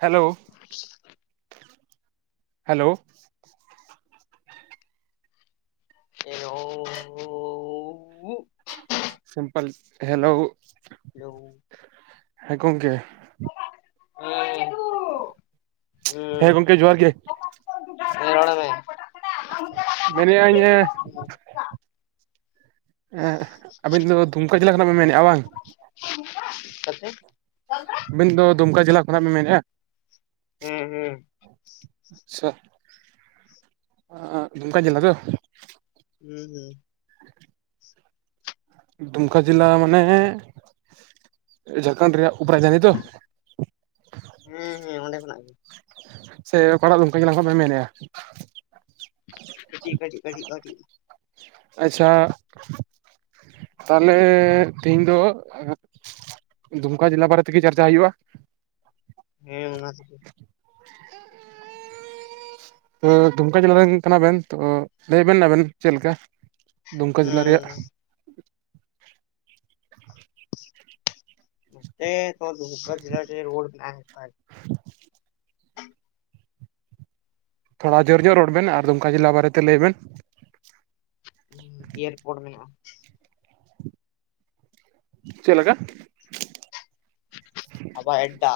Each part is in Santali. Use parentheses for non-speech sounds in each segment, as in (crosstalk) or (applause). Hello. (inaudible) Hello. Hello simple hello. Hello. ᱦᱮᱸ ᱜᱚᱝᱠᱮ᱾ ᱦᱮᱸ ᱦᱩᱸ᱾ ᱜᱚᱝᱠᱮ ᱦᱮᱸ ᱡᱚᱦᱟᱨ ᱜᱮ ᱨᱚᱲ ᱢᱮ᱾ ᱢᱮᱱᱮᱟᱹᱧ ᱮᱸᱜ ᱟᱵᱤᱱ ᱫᱚ ᱫᱩᱢᱠᱟᱹ ᱡᱮᱞᱟ ᱠᱷᱚᱱᱟᱜ ᱵᱤᱱ ᱢᱮᱱᱮᱜᱼᱟ ᱵᱟᱝ? (inaudible) ᱟᱵᱤᱱ ᱫᱚ ᱫᱩᱢᱠᱟ ᱡᱮᱞᱟ ᱠᱷᱚᱱᱟᱜ ᱵᱤᱱ ᱢᱮᱱᱮᱜᱼᱟ? ᱦᱮᱸ ᱦᱮᱸ᱾ ᱟᱪᱪᱷᱟ᱾ ᱫᱩᱢᱠᱟ ᱡᱮᱞᱟ ᱫᱚ? (unintelligible) ᱫᱩᱢᱠᱟ ᱡᱮᱞᱟ ᱢᱟᱱᱮ, ᱡᱷᱟᱲᱠᱷᱟᱱᱰ ᱨᱮᱭᱟᱜ ᱩᱵᱨᱟᱡᱟᱱᱤ ᱛᱚ? ᱦᱮᱸ ᱦᱮᱸ ᱚᱸᱰᱮ ᱠᱷᱚᱱᱟᱜ ᱜᱮ᱾ ᱥᱮ ᱚᱠᱟᱴᱟᱜ ᱫᱩᱢᱠᱟ ᱡᱮᱞᱟ ᱠᱷᱚᱱ ᱵᱮᱱ ᱢᱮᱱᱮᱜᱼᱟ? ᱠᱟᱹᱴᱤᱡ ᱠᱟᱹᱴᱤᱡ ᱠᱟᱹᱴᱤᱡ ᱟᱹᱴᱤᱡ᱾ ᱟᱪᱪᱷᱟ᱾ ᱛᱟᱦᱚ ᱞᱮ ᱛᱤᱦᱤᱧ ᱫᱚ ᱫᱩᱢᱠᱟ ᱡᱮᱞᱟ ᱵᱟᱨᱮ ᱛᱮᱜᱮ ᱪᱟᱨᱪᱟ ᱦᱩᱭᱩᱜᱼᱟ᱾ ᱦᱮᱸ ᱚᱱᱟ ᱪᱤᱠᱩ᱾ ᱦᱳᱭ ᱫᱩᱢᱠᱟ ᱡᱟᱞᱟ ᱨᱮᱱ ᱠᱟᱱᱟ ᱵᱮᱱ ᱛᱚ ᱞᱟᱹᱭ ᱵᱮᱱ ᱟᱵᱮᱱ ᱪᱮᱫ ᱞᱮᱠᱟ? ᱫᱩᱢᱠᱟ ᱡᱮᱞᱟ ᱨᱮᱭᱟᱜ᱾ ᱦᱩᱸ ᱱᱚᱛᱮ ᱫᱩᱢᱠᱟ ᱡᱮᱞᱟ ᱨᱮᱱ ᱦᱚᱲ ᱢᱮᱱᱟᱜ ᱠᱚ ᱠᱷᱟᱡ᱾ (inaudible) (unintelligible) ᱛᱷᱚᱲᱟ ᱡᱟᱹᱨ ᱧᱚᱜ ᱨᱚᱲ ᱵᱮᱱ ᱟᱨ ᱫᱩᱢᱠᱟ ᱡᱮᱞᱟ ᱵᱟᱨᱮ ᱛᱮ ᱞᱟᱹᱭ ᱵᱮᱱ᱾ ᱩᱸ ᱮᱭᱟᱨᱯᱳᱨᱴ ᱢᱮᱱᱟᱜ-ᱟ᱾ ᱪᱮᱫ ᱞᱮᱠᱟ? ᱦᱟᱵᱟᱭ ᱟᱰᱰᱟ᱾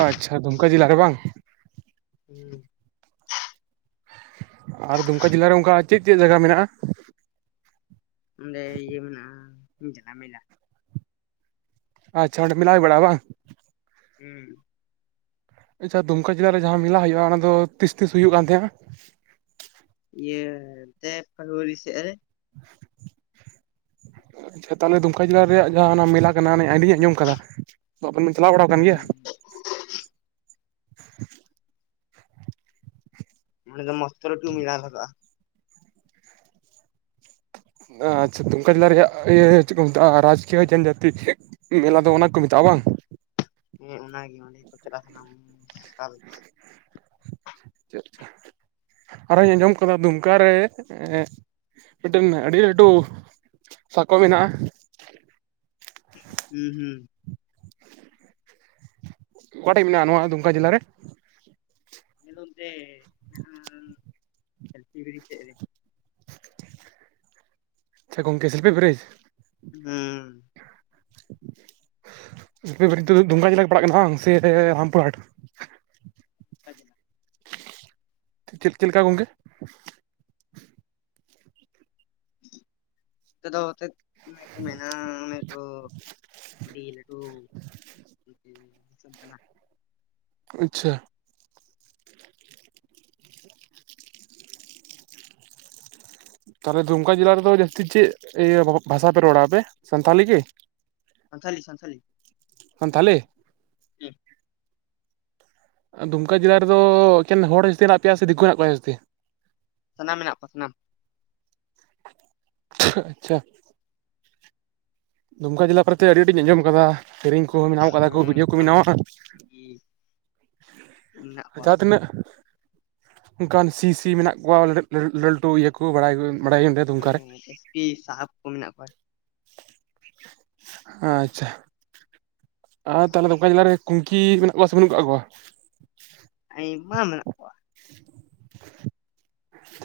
ᱟᱪᱪᱷᱟ ᱫᱩᱢᱠᱟ ᱡᱮᱞᱟ ᱨᱮ ᱵᱟᱝ? ᱦᱩᱸ ᱟᱨ ᱫᱩᱢᱠᱟ ᱡᱮᱞᱟᱮ ᱚᱱᱠᱟ ᱪᱮᱫ ᱪᱮᱫ ᱡᱟᱭᱜᱟ ᱢᱮᱱᱟᱜᱼᱟ? ᱚᱸᱰᱮ ᱤᱭᱟᱹ ᱢᱮᱱᱟᱜᱼᱟ ᱡᱷᱟᱢᱮᱞᱟ᱾ ᱟᱪᱪᱷᱟ ᱚᱸᱰᱮ ᱡᱮᱞᱟ ᱦᱩᱭ ᱵᱟᱲᱟ ᱵᱟᱝ᱾ ᱦᱩᱸ ᱟᱪᱪᱷᱟ ᱫᱩᱢᱠᱟ ᱡᱮᱞᱟ ᱨᱮ ᱡᱟᱦᱟᱸ ᱢᱮᱞᱟ ᱦᱩᱭᱩᱜᱼᱟ, ᱚᱱᱟ ᱫᱚ ᱛᱤᱥ ᱛᱤᱥ ᱦᱩᱭᱩᱜ ᱠᱟᱱ ᱛᱟᱸᱦᱮᱱᱟ? ᱤᱭᱟᱹ ᱰ (unintelligible) ᱯᱷᱨᱩᱟᱨᱤ ᱥᱮᱫ ᱨᱮ᱾ ᱟᱪᱪᱷᱟ, ᱛᱟᱦᱞᱮ ᱫᱩᱢᱠᱟ ᱡᱮᱞᱟ ᱨᱮᱭᱟᱜ ᱡᱟᱦᱟᱸ ᱢᱮᱞᱟ ᱠᱟᱱᱟ᱾ ᱟᱹᱰᱤᱧ ᱟᱸᱡᱚᱢ ᱟᱠᱟᱫᱟ ᱛᱚ ᱟᱵᱮᱱ ᱪᱟᱞᱟᱣ ᱵᱟᱲᱟᱣ ᱟᱠᱟᱱ ᱜᱮᱭᱟ᱾ ᱦᱩᱸ ᱢ (unintelligible) ᱫᱚ ᱢᱚᱥᱛᱚᱨ ᱴᱩ ᱢᱤᱞᱟᱜᱫᱟ᱾ ᱟᱪᱪᱷᱟ ᱛᱢᱠᱟ ᱡᱮᱞᱟ ᱤᱭᱟᱹ ᱪᱮᱫ ᱠᱚ ᱢᱮᱛᱟᱜ-ᱟ, ᱨᱟᱠᱤᱭ ᱡᱚᱱᱚᱛᱡᱟᱛᱤ? ᱢᱮᱞᱟ ᱫᱚ ᱚᱱᱟ ᱠᱚ ᱢᱮᱛᱟᱜᱼᱟ ᱵᱟᱝ᱾ ᱦᱮᱸ ᱚᱱᱟᱜᱮ ᱚᱸᱰᱮ ᱠᱚ ᱪᱟᱞᱟᱜ ᱥᱟᱱᱟ᱾ (unintelligible) ᱪᱮᱫ? ᱟᱨ ᱦᱚᱸᱧ ᱟᱸᱡᱚᱢ ᱠᱟᱫᱟ ᱫᱩᱢᱠᱟ ᱨᱮ, ᱢᱤᱫᱴᱮᱱ ᱟᱹᱰᱤ ᱞᱟᱹᱴᱩ ᱥᱟᱠᱚᱢ ᱢᱮᱱᱟᱜᱼᱟ᱾ ᱦᱩᱸ ᱦᱩᱸ᱾ ᱚᱠᱟᱴᱮᱱ ᱢᱮᱱᱟᱜᱼᱟ, ᱱᱚᱣᱟ ᱫᱩᱢᱠᱟ ᱡᱮᱞᱟ ᱨᱮ? ᱧᱮᱞᱚᱢ ᱛᱮ ᱦᱮᱱᱟᱜᱼᱟ, ᱥᱚᱞᱯᱤ ᱵᱤᱨᱤ ᱥᱮᱫ ᱨᱮ᱾ ᱟᱪᱷᱟ ᱜᱚᱢᱠᱮ ᱥᱮᱞᱯᱤ ᱵᱮᱨᱮᱡᱽ᱾ ᱦᱩᱸ᱾ ᱱᱤᱛ ᱫᱩᱢᱜᱟ ᱡᱮᱞᱟ ᱜᱮ ᱯᱟᱲᱟᱜ ᱠᱟᱱᱟ ᱥᱮ ᱨᱟᱢᱯᱩᱨᱦᱟᱴ᱾ (inaudible) ᱪᱮᱫ ᱪᱮᱫ ᱞᱮᱠᱟ ᱜᱚᱢᱠᱮ? ᱪᱮᱫ ᱫᱚ ᱪᱮᱫ? ᱢᱮᱱᱟ ᱠᱚ ᱢᱮᱱᱟ ᱟᱹᱰᱤ ᱞᱟᱹᱴᱩ᱾ ᱫᱤᱥᱚᱢ ᱠᱟᱱᱟ᱾ ᱟᱪᱪᱷᱟ᱾ ᱛᱟᱦᱚᱞᱮ ᱫᱩᱢᱠᱟ ᱡᱮᱞᱟ ᱨᱮᱫᱚ ᱡᱟᱹᱥᱛᱤ ᱪᱮᱫ ᱤᱭᱟᱹ ᱵᱷᱟᱥᱟ ᱯᱮ ᱨᱚᱲᱟᱯᱮ ᱥᱟᱱᱛᱟᱞᱤ ᱜᱮᱤ? ᱥᱟᱱᱛᱷᱟᱞᱤ ᱥᱟᱱᱛᱷᱟᱞᱤ᱾ ᱥᱟᱱᱛᱷᱟᱞᱤ ᱾ ᱦᱩᱸ ᱫᱩᱢᱠᱟ ᱡᱮᱞᱟ ᱨᱮᱫᱚ ᱮᱠᱮᱱ ᱦᱚᱲ ᱡᱟᱹᱥᱛᱤ ᱢᱮᱱᱟᱜ ᱯᱮᱭᱟ ᱥᱮ, ᱫᱤᱠᱩ ᱦᱮᱱᱟᱜ ᱠᱚᱣᱟ ᱡᱟᱹᱥᱛᱤ? ᱥᱟᱱᱟᱢ ᱢᱮᱱᱟᱜ ᱠᱚᱣᱟ ᱥᱟᱱᱟᱢ᱾ ᱟᱪᱪᱷᱟ᱾ ᱫᱩᱢᱠᱟ ᱡᱮᱞᱟ ᱠᱚᱨᱮᱛᱮ ᱟᱹᱰᱤ ᱟᱸᱴᱤᱧ ᱟᱸᱡᱚᱢ ᱟᱠᱟᱫᱟ ᱥᱤᱨᱮᱧ ᱠᱩ᱾ ᱵᱮᱱᱟᱣ ᱠᱟᱫᱟ ᱠᱚ ᱦᱮᱸ ᱵᱷᱤᱰᱭᱳ ᱠᱚ ᱥᱟᱱᱟᱢ ᱵᱮᱱᱟᱣᱟ ᱢᱮᱱᱟᱜ ᱠᱚᱣᱟ ᱡᱟᱦᱟ ᱛᱤᱱᱟᱹᱜ ᱚᱱᱠᱟᱱ ᱥᱤ ᱥᱤ ᱢᱮᱱᱟᱜ ᱠᱚᱣᱟ᱾ ᱞᱟᱹᱴᱩ ᱤᱭᱟᱹ ᱠᱩ ᱵᱟᱲᱟᱭ ᱵᱟᱲᱟᱭ ᱚᱸᱰᱮᱼᱼ ᱦᱚ ᱮᱥᱯᱤ ᱥᱟᱦᱮᱵ ᱠᱚ ᱢᱮᱱᱟᱜ ᱠᱚᱣᱟ᱾ ᱟᱪᱪᱷᱟ᱾ ᱟᱨ ᱛᱟᱦᱚᱞᱮ ᱫᱩᱢᱠᱟ ᱡᱮᱞᱟ ᱨᱮ, ᱠᱩᱝᱠᱤ ᱢᱮᱱᱟᱜ ᱠᱚᱣᱟ ᱥᱮ ᱵᱟᱹᱱᱩᱜ ᱠᱟᱜ ᱠᱚᱣᱟ? ᱟᱭᱢᱟ ᱢᱮᱱᱟᱜ ᱠᱚᱣᱟ (inaudible)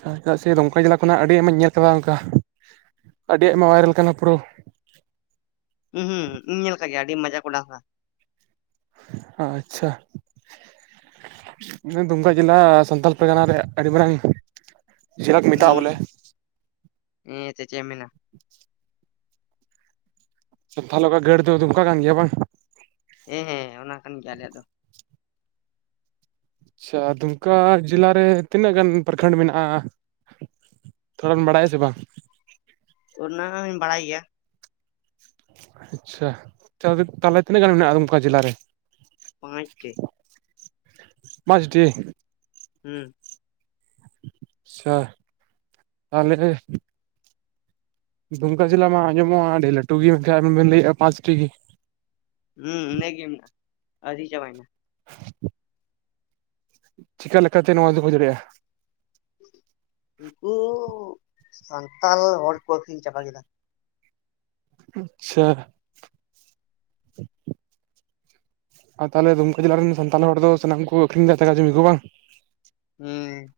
ᱟᱪ ᱪᱮᱫᱟᱜ ᱥᱮ ᱫᱚᱝᱠᱟ ᱡᱮᱞᱟ ᱠᱷᱚᱱᱟᱜ ᱟᱹᱰᱤ ᱟᱭᱢᱟᱧ ᱧᱮᱞ ᱟᱠᱟᱫᱟ᱾ ᱚᱱᱠᱟ ᱟᱹᱰᱤ ᱟᱭᱢᱟ ᱵᱷᱟᱭᱨᱟᱞ ᱠᱟᱱᱟ᱾ ᱯᱩᱨᱟᱹ ᱦᱩᱸ ᱦᱩᱸ ᱤᱧ ᱧᱮᱞ ᱠᱟᱜ ᱜᱮᱭᱟ ᱾ᱟᱹᱰᱤ ᱢᱚᱡᱟ ᱠᱚᱰᱟᱥᱟ, ᱟᱪᱪᱷᱟ᱾ ᱱᱚ ᱫᱩᱢᱠᱟ ᱡᱮᱞᱟ ᱥᱟᱱᱛᱟᱞ ᱯᱟᱨᱜᱟᱱᱟ ᱨᱮ ᱟᱹᱰᱤ ᱢᱟᱨᱟᱝᱼᱼ ᱦᱩᱸ, ᱦᱮᱸ ᱪᱮ ᱪᱮ ᱢᱮᱱᱟ? ᱥᱟᱱᱛᱟᱞ ᱜᱟᱹᱲ ᱫᱚ ᱫᱩᱝᱠᱟ ᱠᱟᱱ ᱜᱮᱭᱟ ᱵᱟᱝ? ᱦᱮᱸ ᱦᱮᱸ, ᱚᱱᱟ ᱠᱟᱱ ᱜᱮᱭᱟ ᱟᱞᱮᱭᱟᱜ ᱫᱚ᱾ ᱟᱪᱪᱷᱟ, ᱫᱩᱢᱠᱟ ᱡᱮᱞᱟᱨᱮ ᱛᱤᱱᱟᱹᱜ ᱜᱟᱱ ᱯᱨᱟᱠᱷᱚᱸᱰ ᱢᱮᱱᱟᱜᱼᱟ? ᱛᱷᱚᱲᱟ ᱵᱟᱲᱟᱭ ᱥᱮ ᱵᱟ? ᱚᱱᱟ ᱦᱚᱸᱧ ᱵᱟᱲᱟᱭ ᱜᱮᱭᱟ᱾ ᱟᱪᱪᱷᱟ, ᱛᱟᱦᱚᱞᱮ ᱛᱤᱱᱟᱹᱜ ᱜᱟᱱ ᱢᱮᱱᱟᱜᱼᱟ, ᱚᱱᱠᱟ ᱡᱮᱞᱟ ᱨᱮ? ᱯᱟᱸᱪ ᱴᱤ᱾ ᱢᱟᱡᱽ ᱴᱤ ᱦᱩᱸ ᱟᱪᱪᱷᱟ, ᱛᱟᱦᱞᱮᱠᱷᱟᱪ ᱫᱩᱢᱠᱟᱹ ᱡᱤᱞᱟᱹ ᱢᱟ ᱟᱸᱡᱚᱢᱚᱜᱼᱟ ᱟᱹᱰᱤ ᱞᱟᱹᱴᱩ ᱜᱤᱭᱟ, ᱟᱵᱤ ᱵᱤᱱ ᱞᱟᱹᱭᱮᱼᱟ ᱯᱟᱸᱪ ᱴᱤ, ᱦᱩᱸ ᱱᱤᱭᱟᱹ ᱜᱤ ᱢᱮᱱᱟᱜ-ᱟ ᱟᱣᱹᱨᱤ ᱪᱟᱵᱟ ᱮᱱᱟ, (inaudible) ᱪᱤᱠᱟ ᱞᱮᱠᱟᱛᱮ ᱱᱚᱣᱟ ᱫᱚ ᱦᱩᱭ ᱫᱟᱲᱮᱭᱟᱜᱼᱟ, ᱱᱩᱝᱠᱩ ᱥᱟᱱᱛᱟᱞ ᱦᱚᱲ ᱠᱚ ᱟᱹᱠᱷᱨᱤᱧ ᱪᱟᱵᱟ ᱠᱮᱫᱟ, ᱟᱪᱪᱷᱟ, ᱟᱨ ᱛᱟᱦᱚᱞᱮ ᱫᱩᱢᱠᱟᱹ ᱡᱤᱞᱟᱹ ᱨᱮᱱ ᱥᱟᱱᱛᱟᱞ ᱦᱚᱲ ᱫᱚ ᱥᱟᱱᱟᱢ ᱠᱚ ᱟᱹᱷᱨᱤᱧ ᱮᱫᱟ ᱡᱟᱹᱜᱷᱟ ᱡᱚᱢᱤ ᱠᱚ ᱵᱟᱝ? ᱦᱩᱸ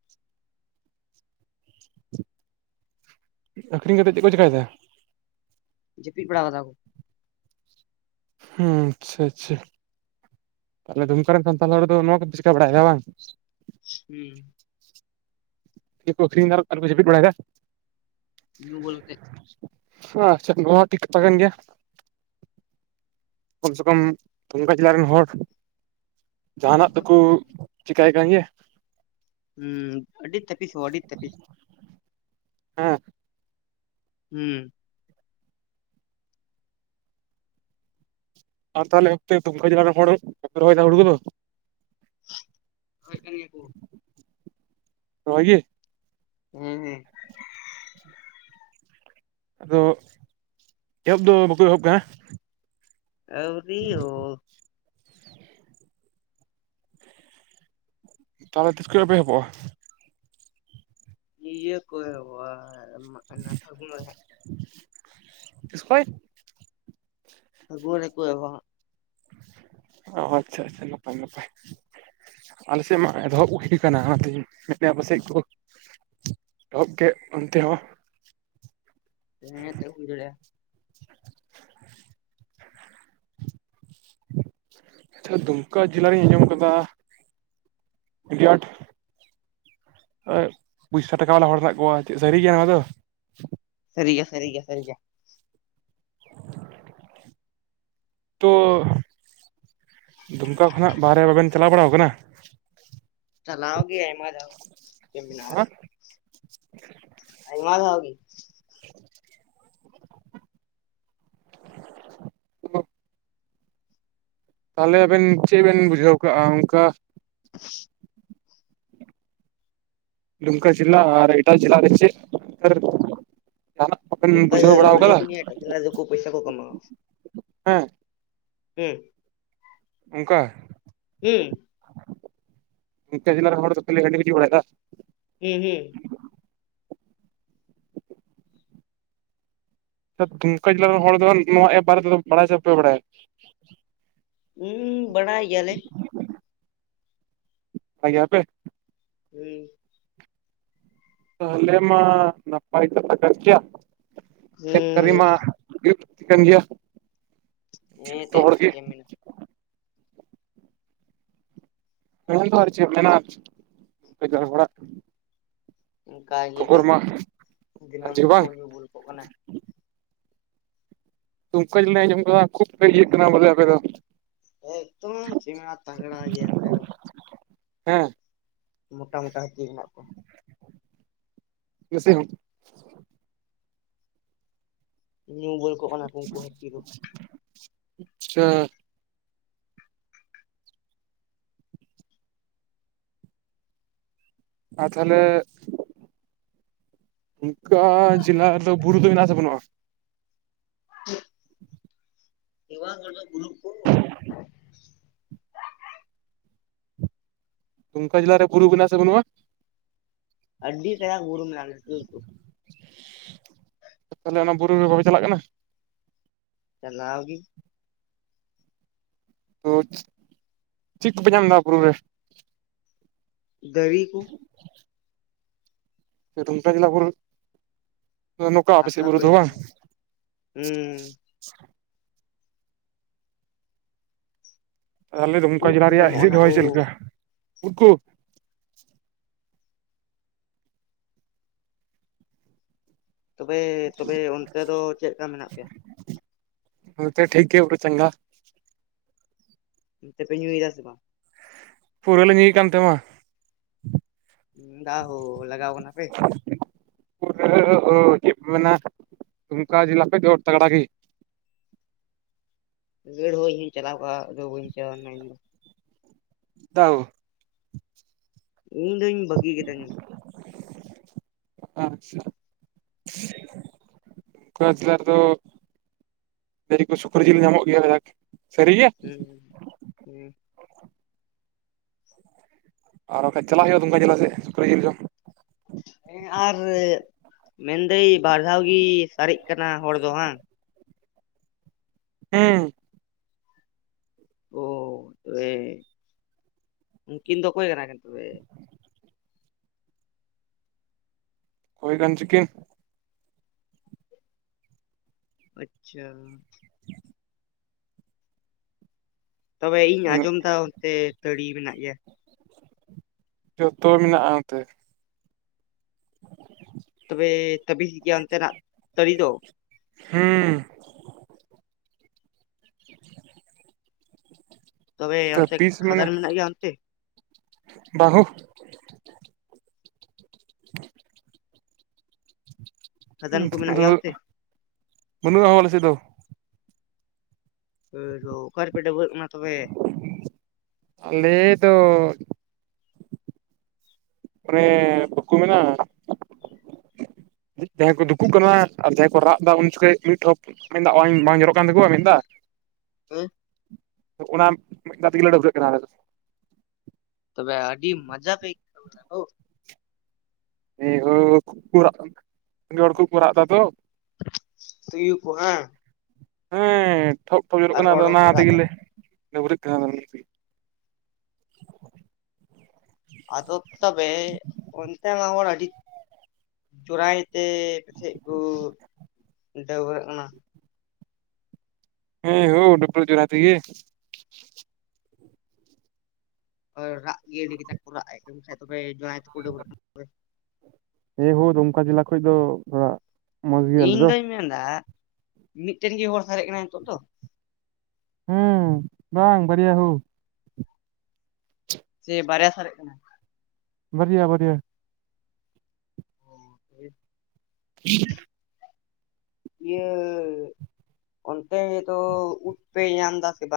ᱟᱹᱠᱷᱨᱤᱧ ᱠᱟᱛᱮᱫ ᱪᱮᱫ ᱠᱚ ᱪᱮᱠᱟᱭ ᱮᱫᱟ? ᱡᱟᱹᱯᱤᱫ ᱵᱟᱲᱟ ᱟᱠᱟᱫᱟ ᱠᱚ, ᱦᱩᱸ ᱟᱪᱪᱷᱟ, ᱟᱪᱪᱷᱟ ᱟᱞᱮ ᱫᱩᱢᱠᱟᱹ ᱨᱮᱱ ᱥᱟᱱᱛᱟᱞ ᱦᱚᱲ ᱫᱚ ᱱᱚᱣᱟ ᱠᱚ ᱪᱤᱠᱟᱹ ᱵᱟᱲᱟᱭ ᱮᱫᱟ ᱵᱟᱝ, ᱦᱩᱸ ᱪᱮᱫ ᱠᱚ ᱟᱹᱠᱷᱨᱤᱧ ᱮᱫᱟ, ᱟᱨ ᱠᱚ ᱡᱟᱹᱯᱤᱫ ᱵᱟᱲᱟᱭᱮᱫᱟ᱾ ᱧᱩ ᱵᱩᱞ ᱠᱟᱛᱮ, ᱟᱪᱷᱟ ᱱᱚᱣᱟ ᱴᱷᱤᱠ ᱠᱟᱛᱷᱟ ᱠᱟᱱ ᱜᱮᱭᱟ, ᱠᱚᱢ ᱥᱮ ᱠᱚᱢ ᱫᱩᱢᱠᱟᱹ ᱡᱤᱞᱟᱹ ᱨᱮᱱ ᱦᱚᱲ, ᱡᱟᱦᱟᱱᱟᱜ ᱫᱚᱠᱚ ᱛᱟᱹᱯᱤᱥ ᱜᱮᱭᱟ ᱠᱚ ᱪᱤᱠᱟᱭ ᱠᱟᱱ ᱜᱮᱭᱟ᱾ ᱦᱩᱸ, ᱟᱹᱰᱤ ᱛᱟᱹᱯᱤᱥᱚᱜ ᱟᱹᱰᱤ ᱛᱟᱹᱯᱤᱥ, ᱦᱮᱸ ᱦᱩᱸ ᱟᱨ ᱛᱟᱦᱚᱞᱮ ᱫᱩᱢᱠᱟ ᱡᱤᱞᱟ ᱨᱮᱱ ᱦᱚᱲ ᱵᱟᱠᱚ ᱨᱚᱦᱚᱭ ᱮᱫᱟ ᱦᱩᱲᱩ ᱠᱚᱫᱚ ᱨᱚᱦᱚᱭᱮᱫ ᱠᱟᱱ ᱜᱮᱭᱟ ᱠᱩ ᱨᱚᱦᱚᱭ ᱜᱤ ᱦᱮᱸ ᱦᱮᱸ ᱟᱫᱚ ᱮᱦᱚᱵ ᱫᱚ ᱵᱟᱠᱚ ᱮᱦᱚᱵ ᱠᱟᱜ-ᱟ ᱟᱹᱣᱨᱤ ᱦᱩᱫᱽ ᱛᱟᱦᱚᱞᱮ ᱛᱤᱥ ᱠᱷᱚᱭ ᱯᱮ ᱮᱦᱚᱵᱚᱜ-ᱟ ᱤᱭᱟᱹ ᱠᱷᱚᱭ ᱮᱦᱚᱵᱚᱜ ᱟ ᱢᱟᱠᱷᱟᱱᱟ ᱯᱷᱟᱹᱜᱩᱱ ᱢᱟᱦᱟ ᱛᱤᱥ ᱠᱷᱚᱡ ᱯᱷᱟᱜᱩᱣᱟᱹ ᱨᱮ ᱠᱚ ᱮᱦᱚᱵᱚᱜ-ᱟ ᱦᱟᱸᱜ ᱟᱪᱪᱷᱟ ᱟᱪᱪᱷᱟ ᱱᱟᱯᱟᱭ ᱱᱟᱯᱟᱭ ᱟᱞᱮ ᱥᱮᱫ ᱢᱟ ᱮᱛᱚᱦᱚᱵ ᱤᱫᱤ ᱟᱠᱟᱱᱟ ᱟᱯᱮ ᱱᱟᱥᱮᱭᱟ ᱟᱯᱮ ᱥᱮᱫ ᱠᱚ ᱮᱦᱚᱵ ᱠᱮᱫᱽ ᱚᱱᱛᱮ ᱦᱚᱸ ᱦᱮ ᱛᱮ ᱦᱩᱭ ᱫᱟᱲᱮᱭᱟᱜ-ᱟ ᱾ ᱟᱪᱪᱷᱟ ᱫᱩᱢᱠᱟ ᱡᱤᱞᱟ ᱨᱤᱧ ᱟᱸᱡᱚᱢ ᱟᱠᱟᱫᱟ ᱟᱹᱰᱤ ᱟᱴ ᱯᱩᱭᱥᱟᱹ ᱴᱟᱠᱟ ᱵᱟᱞᱟ ᱦᱚᱲ ᱦᱮᱱᱟᱜ ᱠᱚᱣᱟ ᱪᱮᱫ ᱥᱟᱹᱨᱤ ᱜᱮᱭᱟ ᱱᱚᱣᱟ ᱫᱚ ᱥᱟᱹᱨᱤ ᱜᱮᱭᱟ ᱥᱟᱹᱨᱤ ᱜᱮᱭᱟ ᱥᱟᱹᱨᱤ ᱜᱮᱭᱟ (inaudible) ᱛᱚ ᱫᱩᱢᱠᱟ ᱠᱷᱚᱱᱟᱜ ᱵᱟᱨᱦᱮ ᱵᱟᱵᱮᱱ ᱪᱟᱞᱟᱣ ᱵᱟᱲᱟᱣ ᱟᱠᱟᱱᱟ ᱪᱟᱞᱟᱣ ᱜᱮ ᱟᱭᱢᱟ ᱫᱷᱟᱣ, ᱪᱮᱫ ᱮᱢ ᱢᱮᱱᱟ ᱟᱨ ᱦᱮᱸ ᱟᱭᱢᱟ ᱫᱷᱟᱣ ᱜᱤ ᱛᱟᱦᱚᱞᱮ ᱟᱵᱮᱱ ᱪᱮᱫ ᱵᱮᱱ ᱵᱩᱡᱷᱟᱹᱣ ᱠᱟᱜᱼᱟ ᱚᱝᱠᱟ (inaudible) ᱫᱩᱢᱠᱟ ᱡᱤᱞᱟ ᱟᱨ ᱮᱴᱟᱜ ᱡᱤᱞᱟ ᱨᱮ ᱪᱮᱫ ᱯᱟᱨᱛᱷᱚᱠᱠᱚ ᱫᱩᱢᱠᱟ ᱡᱤᱞᱟ ᱦᱟᱹᱰᱤ ᱠᱩ ᱧᱩᱭᱟ ᱛᱚ (unintelligible) ᱯᱩᱭᱥᱟ ᱠᱩ ᱠᱟᱢᱟᱣᱟ ᱦᱮᱸ (inaudible) ᱠᱮ, ᱚᱱᱠᱟ, ᱦᱩᱸ, ᱫᱩᱢᱠᱟ ᱡᱤᱞᱟ ᱨᱮᱱ ᱦᱚᱲ ᱫᱚ (unintelligible) ᱦᱩᱸ ᱦᱩᱸ, ᱫᱩᱢᱠᱟ ᱡᱮᱞᱟ ᱨᱮᱱ ᱦᱚᱲ ᱫᱚ ᱱᱚᱣᱟ ᱮᱯ ᱵᱟᱨᱮ ᱛᱮᱫᱚ ᱵᱟᱲᱟᱭ ᱟᱯᱮ ᱥᱮ ᱵᱟᱯᱮ ᱵᱟᱲᱟᱭᱟ? ᱦᱩᱸ ᱵᱟᱲᱟᱭ ᱜᱮᱭᱟ ᱞᱮ᱾ ᱵᱟᱲᱟᱭ ᱜᱮᱭᱟ ᱯᱮ, ᱦᱩᱸ, ᱛᱟᱞᱦᱮ ᱢᱟ ᱱᱟᱯᱟᱭ ᱠᱟᱛᱷᱟ ᱠᱟᱱ ᱜᱮᱭᱟ (unintelligible) (unintelligible) ᱜᱮᱭᱟ, ᱦᱮᱸ ᱡᱚᱛᱚ ᱛᱮᱫ ᱦᱚᱲ ᱜᱮ ᱪᱮᱫ ᱮᱢ ᱢᱮᱱᱟ, ᱩᱱ ᱫᱚ ᱟᱨ ᱪᱮᱫ ᱮᱢ ᱢᱮᱱᱟ (unintelligible) ᱚᱱᱠᱟ ᱜᱮ ᱠᱷᱚᱵᱚᱨ ᱮᱱᱛᱮᱜ ᱢᱟ ᱫᱤᱱᱟᱹᱢ ᱡᱮ ᱠᱚ ᱵᱟᱝ ᱧᱩ ᱵᱩᱞ ᱠᱚᱜ ᱠᱟᱱᱟ, ᱫᱩᱢᱠᱟᱹ ᱡᱮᱞᱟ ᱟᱸᱡᱚᱢ ᱠᱷᱩᱵ ᱤᱭᱟᱹᱜ ᱠᱟᱱᱟ ᱵᱚᱞᱮ ᱟᱯᱮ ᱫᱚ, ᱮᱠᱫᱚᱢ ᱪᱤᱢᱲᱟ ᱛᱟᱜᱲᱟ ᱜᱮᱭᱟ ᱟᱫᱚ, ᱦᱮᱸ, ᱢᱚᱴᱟ ᱢᱚᱴᱟ ᱦᱟᱹᱛᱤ ᱦᱮᱱᱟᱜ ᱠᱚᱣᱟ ᱾ (unintelligible) ᱧᱩ ᱵᱳᱚᱞ ᱠᱚ ᱠᱟᱱᱟ ᱠᱚ ᱩᱱᱠᱩ ᱦᱟᱹᱛᱤ ᱫᱚ᱾ (unintelligible) ᱟᱨ ᱛᱟᱦᱚᱞᱮ ᱚᱱᱠᱟ ᱡᱮᱞᱟ ᱨᱮᱫᱚ ᱵᱩᱨᱩ ᱫᱚ ᱦᱮᱱᱟ ᱟᱥᱮ ᱵᱟᱹᱱᱩᱜ-ᱟ? (unintelligible) ᱦᱮᱣᱟ ᱦᱚᱲ ᱫᱚ (inaudible) ᱫᱩᱢᱠᱟ ᱡᱮᱞᱟ ᱨᱮ ᱵᱩᱨᱩ ᱢᱮᱱᱟᱜ ᱟᱥᱮ ᱵᱟᱹᱱᱩᱜ-ᱟ? ᱟᱹᱰᱤ ᱥᱮᱸᱬᱟ ᱵᱩᱨᱩ ᱢᱮᱱᱟᱜ-ᱟ ᱞᱟᱴᱩ ᱞᱟᱴᱩ (unintelligible) (unintelligible) ᱛᱟᱦᱚᱞᱮ ᱚᱱᱟ ᱵᱩᱨᱩ ᱨᱮ ᱵᱟᱠᱚ ᱪᱟᱞᱟᱜ ᱠᱟᱱᱟ? ᱪᱟᱞᱟᱣ ᱜᱤ, ᱛᱚ ᱪᱮᱫ ᱠᱚᱯᱮ ᱧᱟᱢ ᱫᱟ ᱵᱩᱨᱩ ᱨᱮ? ᱫᱟᱨᱤ ᱠᱩ᱾ ᱥᱮ (inaudible) ᱡᱮᱞᱟ ᱵᱩᱨᱩ, ᱱᱚᱝᱠᱟ ᱟᱯᱮ ᱥᱮᱫ ᱦᱟᱥᱟ ᱵᱩᱨᱩ ᱫᱚ ᱦᱩᱭᱱᱟ ᱵᱟᱝ ᱦᱩᱸ, ᱟᱞᱮ ᱫᱩᱢᱠᱟ ᱩᱫ ᱡᱮᱞᱟ ᱠᱚ ᱨᱮᱭᱟᱜ ᱧᱟᱢᱚᱜ ᱦᱸᱤᱥᱤᱫ ᱚᱱᱟ ᱦᱚᱭ ᱦᱳ ᱪᱮᱫ ᱞᱮᱠᱟ? (inaudible) ᱛᱚᱵᱮ ᱛᱚᱵᱮ ᱚᱱᱛᱮ ᱫᱚ ᱪᱮᱫᱠᱟ ᱢᱮᱱᱟᱜ ᱯᱮᱭᱟ? ᱦᱸᱟᱱᱛᱮ ᱴᱷᱤᱠ ᱜᱮᱭᱟ ᱯᱩᱨᱟᱹ ᱪᱟᱸᱝᱜᱟ, (unintelligible) ᱛᱮᱯᱮ ᱧᱩᱭ ᱫᱟ ᱥᱮ ᱵᱟᱝ? ᱯᱩᱨᱟᱹ ᱞᱮ ᱧᱩᱭ ᱠᱟᱱ ᱛᱟᱢᱟ, ᱦᱮᱸᱫᱟ ᱦᱳ ᱞᱟᱜᱟᱣ ᱠᱟᱱᱟ ᱯᱮ? (unintelligible) ᱪᱮᱫ ᱢᱮᱱᱟᱜ ᱫᱩᱡᱠᱟᱹ ᱡᱮᱞᱟ ᱠᱷᱚᱡ ᱫᱚ ᱛᱟᱜᱲᱟ ᱜᱮ, ᱜᱟᱹᱲ ᱦᱚᱦᱚ ᱤᱧ ᱪᱟᱞᱟᱣ ᱠᱚᱜ-ᱟ ᱟᱫᱚ ᱵᱟᱹᱧ ᱪᱟᱞᱟᱣ ᱞᱮᱱᱟ ᱤᱧ ᱫᱚ᱾ ᱛᱟᱣ ᱤᱧ ᱫᱚᱩᱧ ᱵᱟᱹᱜᱤ ᱠᱟᱫᱟ ᱧᱩ ᱾ (unintelligible) ᱫᱩᱢᱠᱟ ᱡᱮᱞᱟ ᱨᱮᱫᱚ ᱞᱟᱹᱭ ᱟᱠᱚ ᱥᱩᱠᱨᱤ ᱡᱤᱞ ᱧᱟᱢᱚᱜ ᱜᱮᱭᱟ ᱠᱟᱡᱟᱠ ᱥᱟᱹᱨᱤ ᱜᱮᱭᱟ? (inaudible) ᱟᱨ ᱵᱟᱠᱷᱟᱡ ᱪᱟᱞᱟ ᱦᱩᱭᱩᱜ-ᱟ ᱫᱩᱢᱠᱟ ᱡᱮᱞᱟ ᱥᱮᱫ ᱥᱩᱠᱨᱤ ᱡᱤᱞ ᱡᱚᱢ ᱾ ᱦᱮᱸ ᱟᱨ ᱢᱮᱱᱫᱟᱹᱧ ᱵᱟᱨ ᱫᱷᱟᱣ ᱜᱮ ᱥᱟᱨᱮᱡ ᱠᱟᱱᱟ ᱦᱚᱲ ᱫᱚ ᱵᱟᱝ? ᱦᱮᱸ, ᱚ ᱛᱚᱵᱮ ᱩᱱᱠᱤᱱ ᱫᱚ ᱚᱠᱚᱭ ᱠᱟᱱᱟ ᱠᱤᱱ ᱛᱚᱵᱮ? ᱚᱠᱚᱭ ᱠᱟᱱ ᱪᱚᱠᱤᱱ᱾ ᱟᱪᱪᱷᱟ ᱾ ᱛᱚᱵᱮ ᱤᱧ ᱟᱸᱡᱚᱢ ᱫᱟ ᱚᱱᱛᱮ ᱛᱟᱲᱤ ᱢᱮᱱᱟᱜ ᱜᱮᱭᱟ᱾ ᱡᱚᱛᱚ ᱢᱮᱱᱟᱜ-ᱟ ᱱᱛᱮ᱾ ᱛᱚᱵᱮ (inaudible) ᱜᱮᱭᱟ ᱚᱱᱛᱮᱱᱟᱜ ᱛᱟᱲᱤ ᱫᱚ᱾ ᱦᱮᱸ (unintelligible) ᱛᱚᱵᱮ ᱛᱚ ᱚᱱᱛᱮ ᱛᱤᱥ ᱢᱟᱱᱮ ᱠᱷᱟᱫᱟᱱ ᱢᱮᱱᱟᱜ ᱜᱮᱭᱟ ᱚᱱᱛᱮ ᱵᱟᱦᱩ (inaudible) ᱠᱷᱟᱫᱟᱱ ᱠᱚ ᱢᱮᱱᱟᱜ ᱜᱮᱭᱟ ᱚᱱᱛᱮ (unintelligible) ᱵᱟᱹᱱᱩᱜ-ᱟ ᱦᱳ ᱟᱞᱮᱥᱮᱫ ᱫᱚ᱾ (unintelligible) ᱚᱠᱟ ᱨᱮᱯᱮ ᱵᱟᱹᱵᱨᱟᱹᱜ ᱠᱟᱱᱟ ᱛᱚᱵᱮ? ᱟᱞᱮ ᱫᱚ ᱢᱟᱱᱮ ᱵᱟᱠᱩ ᱢᱮᱱᱟ ᱡᱟᱦᱟᱸᱭ ᱠᱚ ᱫᱩᱠᱩᱜ ᱠᱟᱱᱟ ᱟᱨ ᱡᱟᱦᱟᱸᱭ ᱠᱚ ᱨᱟᱜ ᱫᱟ ᱩᱱ ᱡᱚᱠᱷᱮᱡ ᱢᱤᱫ ᱴᱷᱚᱯ ᱢᱮᱱᱫᱟ (unintelligible) ᱵᱟᱝ ᱡᱚᱨᱚᱜ ᱠᱟᱱ ᱛᱟᱠᱚᱣᱟ ᱢᱮᱫ-ᱫᱟ᱾ (unintelligible) ᱚᱱᱟ ᱢᱮᱫ ᱫᱟᱜ ᱛᱮᱜᱮᱞᱮ ᱰᱟᱹᱵᱽᱨᱟᱹᱜ ᱠᱟᱱᱟ ᱟᱞᱮ ᱫᱚ᱾ ᱛᱚᱵᱮ ᱟᱹᱰᱤ ᱢᱟᱡᱟ ᱯᱮ ᱟᱹᱭᱠᱟᱹᱣᱫᱟ ᱦᱳ᱾ (unintelligible) ᱥᱟᱸᱜᱮ ᱦᱚᱲ ᱠᱩ ᱠᱚ ᱨᱟᱜ ᱫᱟ ᱛᱚ᱾ ᱛᱩᱭᱩ ᱠᱚ ᱦᱟᱸ᱾ ᱦᱮᱸ ᱴᱷᱚᱠ ᱴᱷᱚᱜ ᱡᱚᱨᱚᱜ ᱟᱨ ᱠᱟᱱᱟ ᱦᱚᱲ ᱟᱫᱚ ᱦᱚᱸᱠᱚ ᱚᱱᱟ ᱨᱟᱜ ᱮᱫᱟ ᱛᱮᱜᱮᱞᱮ ᱰᱟᱹᱵᱽᱨᱟᱹᱜ ᱠᱟᱱᱟᱞᱮ ᱟᱞᱮ ᱥᱮᱫ᱾ ᱟᱫᱚ ᱛᱚᱵᱮ ᱚᱱᱛᱮᱢᱟ ᱦᱚᱲ ᱟᱹᱰᱤ ᱪᱚᱨᱟᱭ ᱛᱮ ᱯᱟᱥᱮᱡ ᱠᱚ ᱰᱟᱹᱣᱨᱟᱹᱜ ᱠᱟᱱᱟ᱾ ᱦᱮᱸ ᱦᱳ ᱰᱟᱹᱯᱨᱟᱜ ᱡᱚᱨᱟᱭ ᱛᱮᱸᱜᱮ᱾ ᱟᱨ ᱨᱟᱜ ᱜᱮ ᱟᱹᱰᱤ ᱠᱟᱡᱟᱠ ᱠᱚ ᱨᱟᱜ ᱮᱫ ᱠᱟᱱ ᱠᱷᱟᱡ ᱫᱚ ᱛᱚᱵᱮ ᱡᱚᱸᱭᱟᱭ ᱛᱮᱠᱚ ᱰᱟᱹᱵᱨᱟᱜ ᱮ ᱦᱳ ᱫᱩᱢᱠᱟ ᱡᱮᱞᱟ ᱠᱷᱚᱡ ᱫᱚ ᱛᱷᱚᱲᱟ ᱢᱚᱸᱡᱽ ᱜᱮᱭᱟᱞᱮ ᱤᱧ ᱫᱚ ᱫᱚᱧ ᱢᱮᱱᱫᱟ ᱢᱤᱫᱴᱮᱱ ᱜᱮ ᱦᱚᱲ ᱥᱟᱨᱮᱡ ᱠᱟᱱᱟᱭ ᱱᱤᱛᱚᱜ ᱫᱚ? ᱦᱩᱸ ᱵᱟᱝ ᱵᱟᱨᱭᱟ ᱦᱳ᱾ ᱥᱮ ᱵᱟᱨᱭᱟ ᱥᱟᱨᱮᱡ ᱠᱟᱱᱟᱭ? ᱵᱟᱨᱭᱟ ᱵᱟᱨᱭᱟ᱾ (unintelligible) (inaudible) ᱤᱭᱟᱹ ᱚᱱᱛᱮ ᱜᱮ ᱫᱚ ᱩᱫᱽ ᱯᱮ ᱧᱟᱢ ᱮᱫᱟ ᱥᱮ ᱵᱟᱝ?